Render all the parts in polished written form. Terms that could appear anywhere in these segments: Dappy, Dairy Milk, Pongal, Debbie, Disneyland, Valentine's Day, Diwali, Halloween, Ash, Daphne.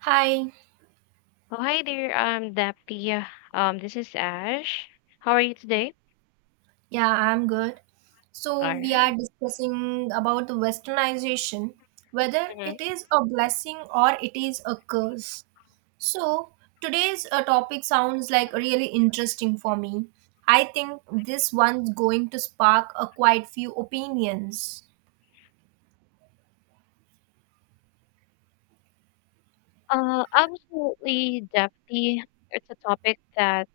Hi, Oh, hi there, Dappy. This is Ash. How are you today? yeah, I'm good. So, All we are right. discussing about the westernization, whether it Mm-hmm. is a blessing or it is a curse. So, today's topic sounds like really interesting for me. I think this one's going to spark a quite few opinions. Absolutely, Dappy. It's a topic that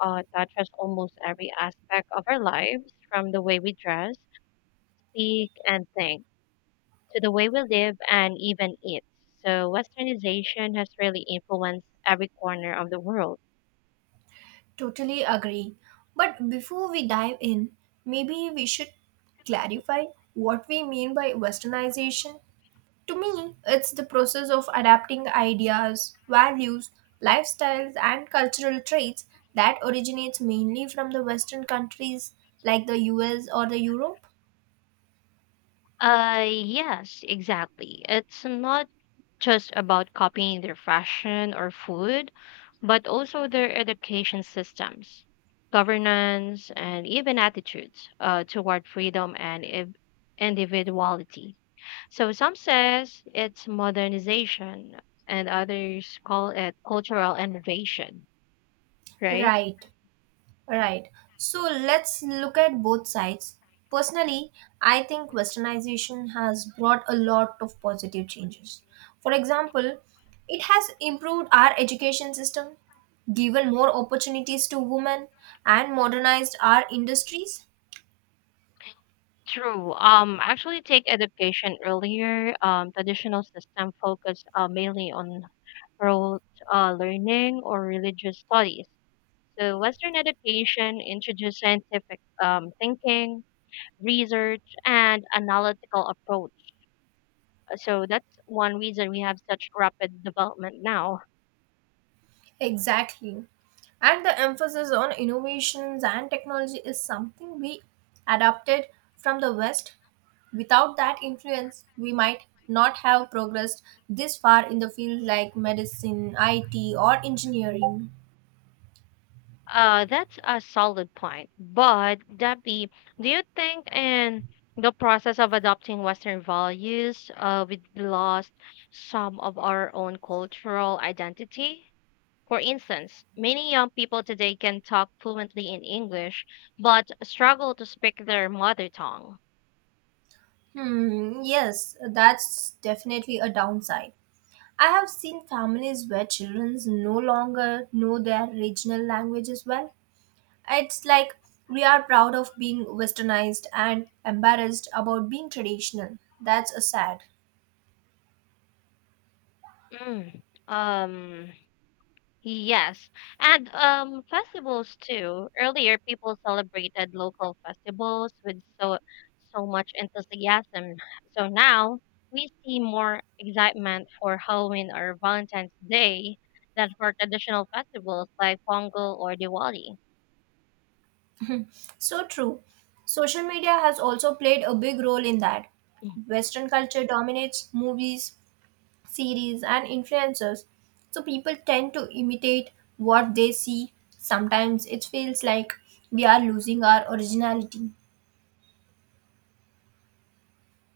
touches almost every aspect of our lives, from the way we dress, speak, and think, to the way we live and even eat. So, westernization has really influenced every corner of the world. Totally agree. But before we dive in, maybe we should clarify what we mean by westernization. To me, it's the process of adapting ideas, values, lifestyles, and cultural traits that originates mainly from the Western countries like the US or the Europe. Yes, exactly. It's not just about copying their fashion or food, but also their education systems, governance, and even attitudes toward freedom and individuality. So some says it's modernization, and others call it cultural innovation, right? Right, right. So let's look at both sides. Personally, I think westernization has brought a lot of positive changes. For example, it has improved our education system, given more opportunities to women, and modernized our industries. True. Actually, take education earlier. Traditional system focus mainly on rote learning or religious studies. So Western education introduced scientific thinking, research, and analytical approach. So that's one reason we have such rapid development now. Exactly. And the emphasis on innovations and technology is something we adapted from the West. Without that influence, we might not have progressed this far in the field like medicine, IT, or engineering. That's a solid point. But Debbie, do you think in the process of adopting Western values, we lost some of our own cultural identity? For instance, many young people today can talk fluently in English, but struggle to speak their mother tongue. Hmm, yes, that's definitely a downside. I have seen families where children no longer know their regional languages well. It's like we are proud of being westernized and embarrassed about being traditional. That's a sad. Mm. Um, Yes, and festivals too. Earlier, people celebrated local festivals with so much enthusiasm. So now we see more excitement for Halloween or Valentine's Day than for traditional festivals like Pongal or Diwali. So true. Social media has also played a big role in that. Western culture dominates movies, series, and influencers. So people tend to imitate what they see. Sometimes it feels like we are losing our originality.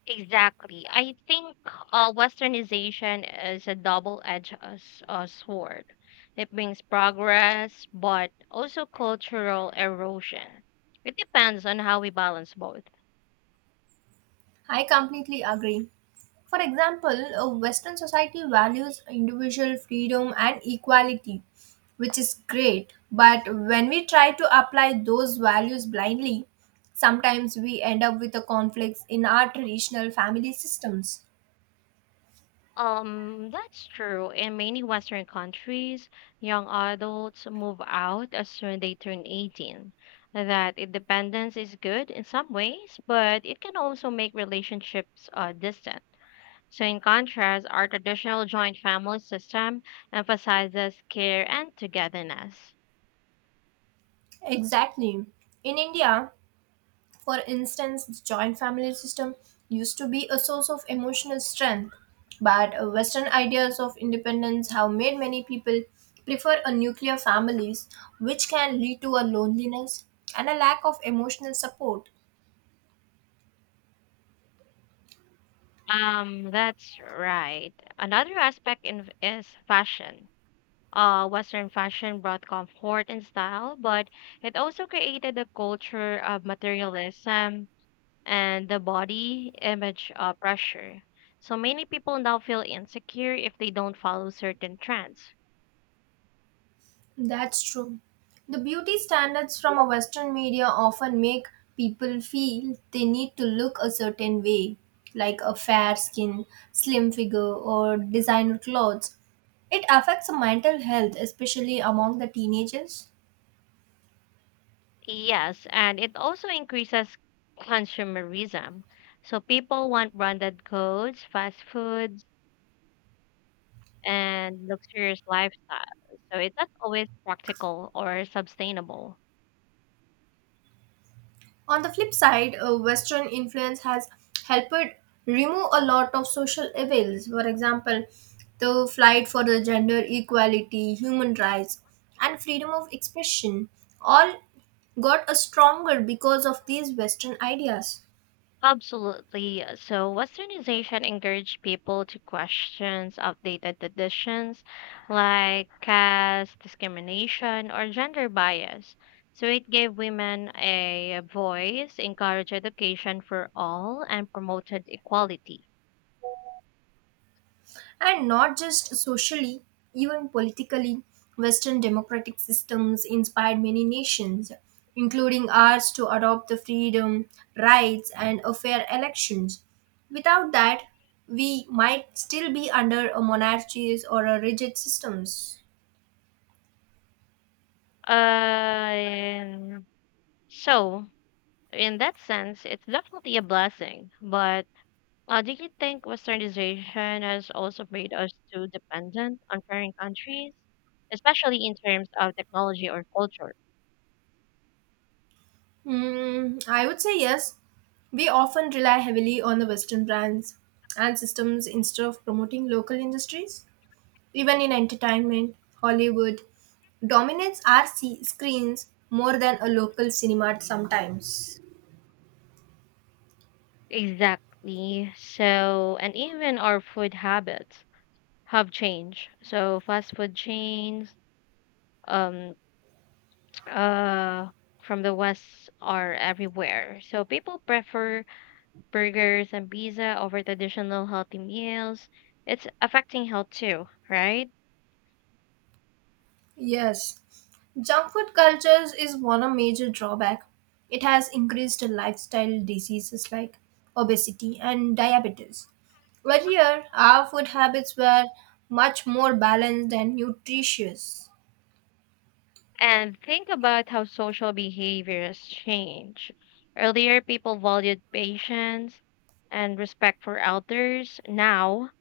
Exactly. I think westernization is a double-edged sword. It brings progress, but also cultural erosion. It depends on how we balance both. I completely agree. For example, a Western society values individual freedom and equality, which is great. But when we try to apply those values blindly, sometimes we end up with the conflicts in our traditional family systems. That's true. In many Western countries, young adults move out as soon as they turn 18. That independence is good in some ways, but it can also make relationships distant. So, in contrast, our traditional joint family system emphasizes care and togetherness. Exactly. In India, for instance, the joint family system used to be a source of emotional strength, but Western ideas of independence have made many people prefer a nuclear families, which can lead to a loneliness and a lack of emotional support. That's right. Another aspect in, is fashion. Western fashion brought comfort and style, but it also created a culture of materialism and the body image pressure. So many people now feel insecure if they don't follow certain trends. That's true. The beauty standards from a Western media often make people feel they need to look a certain way, like a fair skin, slim figure, or designer clothes. It affects mental health, especially among the teenagers. Yes, and it also increases consumerism. So people want branded goods, fast foods, and luxurious lifestyles. So it's not always practical or sustainable. On the flip side, Western influence has helped remove a lot of social evils. For example, the fight for the gender equality, human rights, and freedom of expression all got a stronger because of these Western ideas. Absolutely. So westernization encouraged people to question outdated traditions like caste discrimination or gender bias. So it gave women a voice, encouraged education for all, and promoted equality. And not just socially, even politically, Western democratic systems inspired many nations, including ours, to adopt the freedom, rights, and a fair elections. Without that, we might still be under a monarchies or a rigid systems. Uh, so, in that sense, it's definitely a blessing. But do you think westernization has also made us too dependent on foreign countries, especially in terms of technology or culture? Hmm, I would say yes. We often rely heavily on the Western brands and systems instead of promoting local industries. Even in entertainment, Hollywood dominates our screens more than a local cinema sometimes. Exactly. So, and even our food habits have changed. So, fast food chains, um, uh, from the West are everywhere. So people prefer burgers and pizza over traditional healthy meals. It's affecting health too, right? Yes, junk food cultures is one of major drawback. It has increased lifestyle diseases like obesity and diabetes. Earlier, our food habits were much more balanced and nutritious. And think about how social behaviors change. Earlier, people valued patience and respect for elders. Now,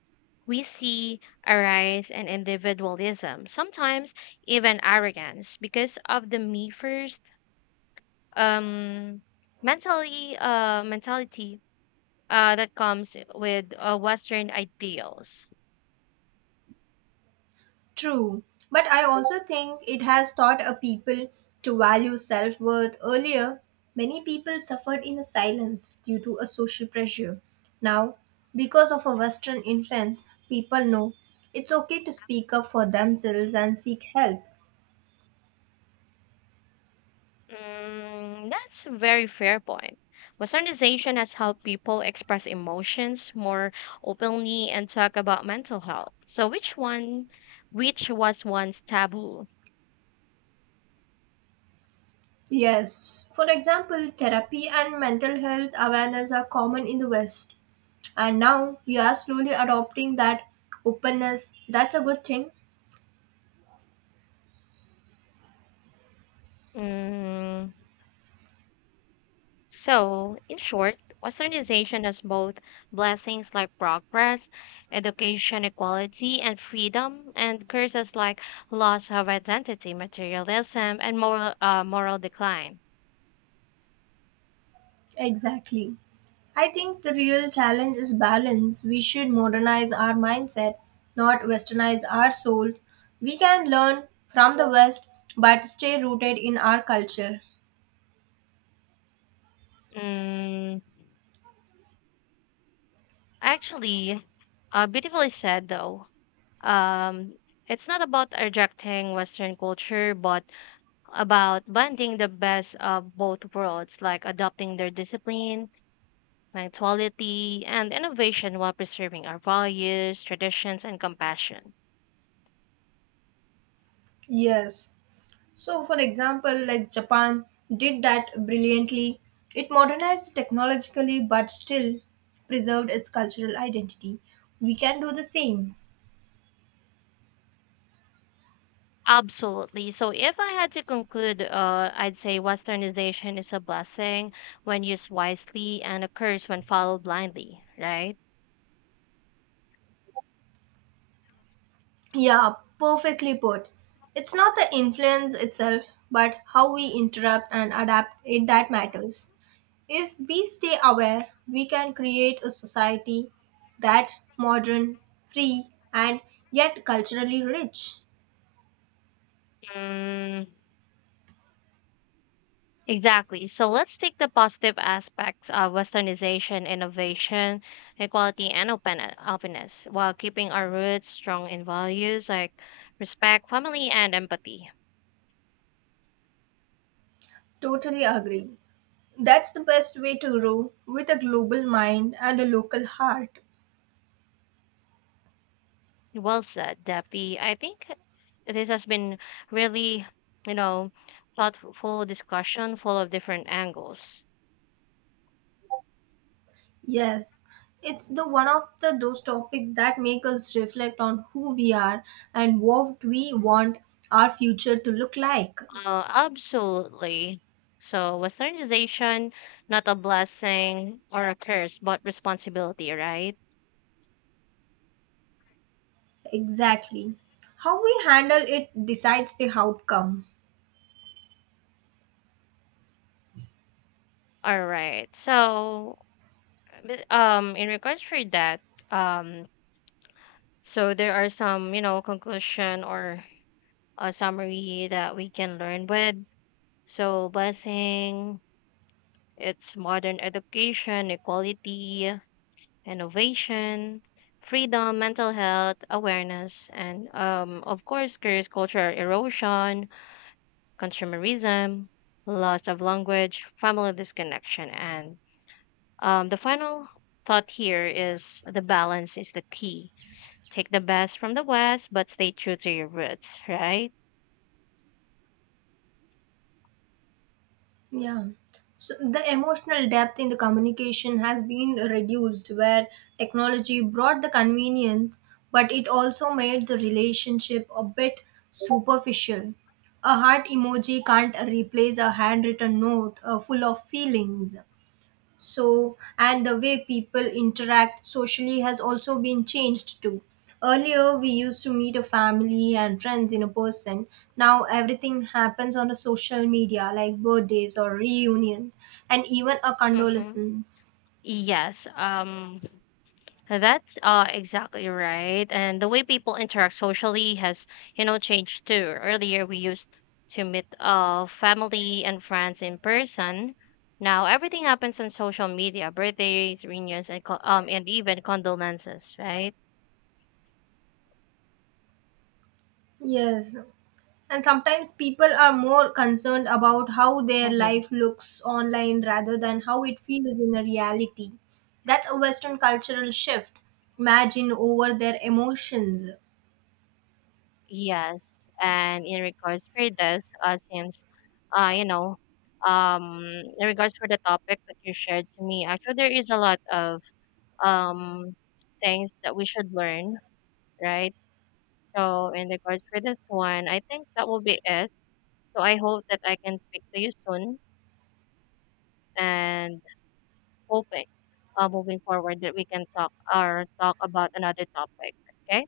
we see a rise in individualism, sometimes even arrogance, because of the me first um, mentally mentality that comes with Western ideals. True, but I also think it has taught a people to value self worth earlier. Many people suffered in silence due to a social pressure. Now, because of a Western influence, people know it's okay to speak up for themselves and seek help. Mm, that's a very fair point. Westernization has helped people express emotions more openly and talk about mental health. So which was once taboo? Yes, for example, therapy and mental health awareness are common in the West, and now we are slowly adopting that openness. That's a good thing. Mm, so in short, Westernization has both blessings like progress, education, equality, and freedom, and curses like loss of identity, materialism, and moral decline. Exactly. I think the real challenge is balance. We should modernize our mindset, not westernize our souls. We can learn from the West but stay rooted in our culture. Mm, actually, beautifully said though. Um, it's not about rejecting Western culture, but about blending the best of both worlds, like adopting their discipline, punctuality, and innovation while preserving our values, traditions, and compassion. Yes. So, for example, like Japan did that brilliantly. It modernized technologically but still preserved its cultural identity. We can do the same. Absolutely. So, if I had to conclude, I'd say Westernization is a blessing when used wisely and a curse when followed blindly, right? Yeah, perfectly put. It's not the influence itself, but how we interrupt and adapt it that matters. If we stay aware, we can create a society that's modern, free, and yet culturally rich. Mm, exactly. So let's take the positive aspects of westernization, innovation, equality, and openness while keeping our roots strong in values like respect, family, and empathy. Totally agree. That's the best way to grow with a global mind and a local heart. Well said, Debbie. I think this has been really, you know, thoughtful discussion full of different angles. Yes, it's the one of the those topics that make us reflect on who we are and what we want our future to look like. Absolutely. So, westernization, not a blessing or a curse, but responsibility, right? Exactly. How we handle it decides the outcome. All right. So, but, in regards for that, um, so there are some, you know, conclusion or a summary that we can learn with. So, blessing, it's modern education, equality, innovation, freedom, mental health, awareness, and of course, curse cultural erosion, consumerism, loss of language, family disconnection, and the final thought here is the balance is the key. Take the best from the West, but stay true to your roots, right? Yeah. So the emotional depth in the communication has been reduced where technology brought the convenience, but it also made the relationship a bit superficial. A heart emoji can't replace a handwritten note full of feelings. So, and the way people interact socially has also been changed too. Earlier, we used to meet a family and friends in a person. Now everything happens on a social media, like birthdays or reunions and even a Mm-hmm. condolences. Yes. That's exactly right. And the way people interact socially has, you know, changed too. Earlier we used to meet family and friends in person. Now everything happens on social media, birthdays, reunions, and even condolences, right? Yes, and sometimes people are more concerned about how their Mm-hmm. life looks online rather than how it feels in a reality. That's a western cultural shift, imagine over their emotions. Yes. And in regards for this, since you know, um, in regards for the topic that you shared to me, actually there is a lot of um things that we should learn, right? So in regards for this one, I think that will be it. So I hope that I can speak to you soon and hoping moving forward that we can talk or talk about another topic. Okay?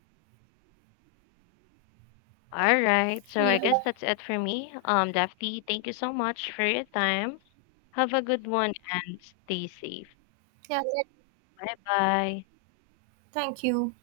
All right. So I Yeah. guess that's it for me. Daphne, thank you so much for your time. Have a good one and stay safe. Yeah, that- Bye bye. Thank you.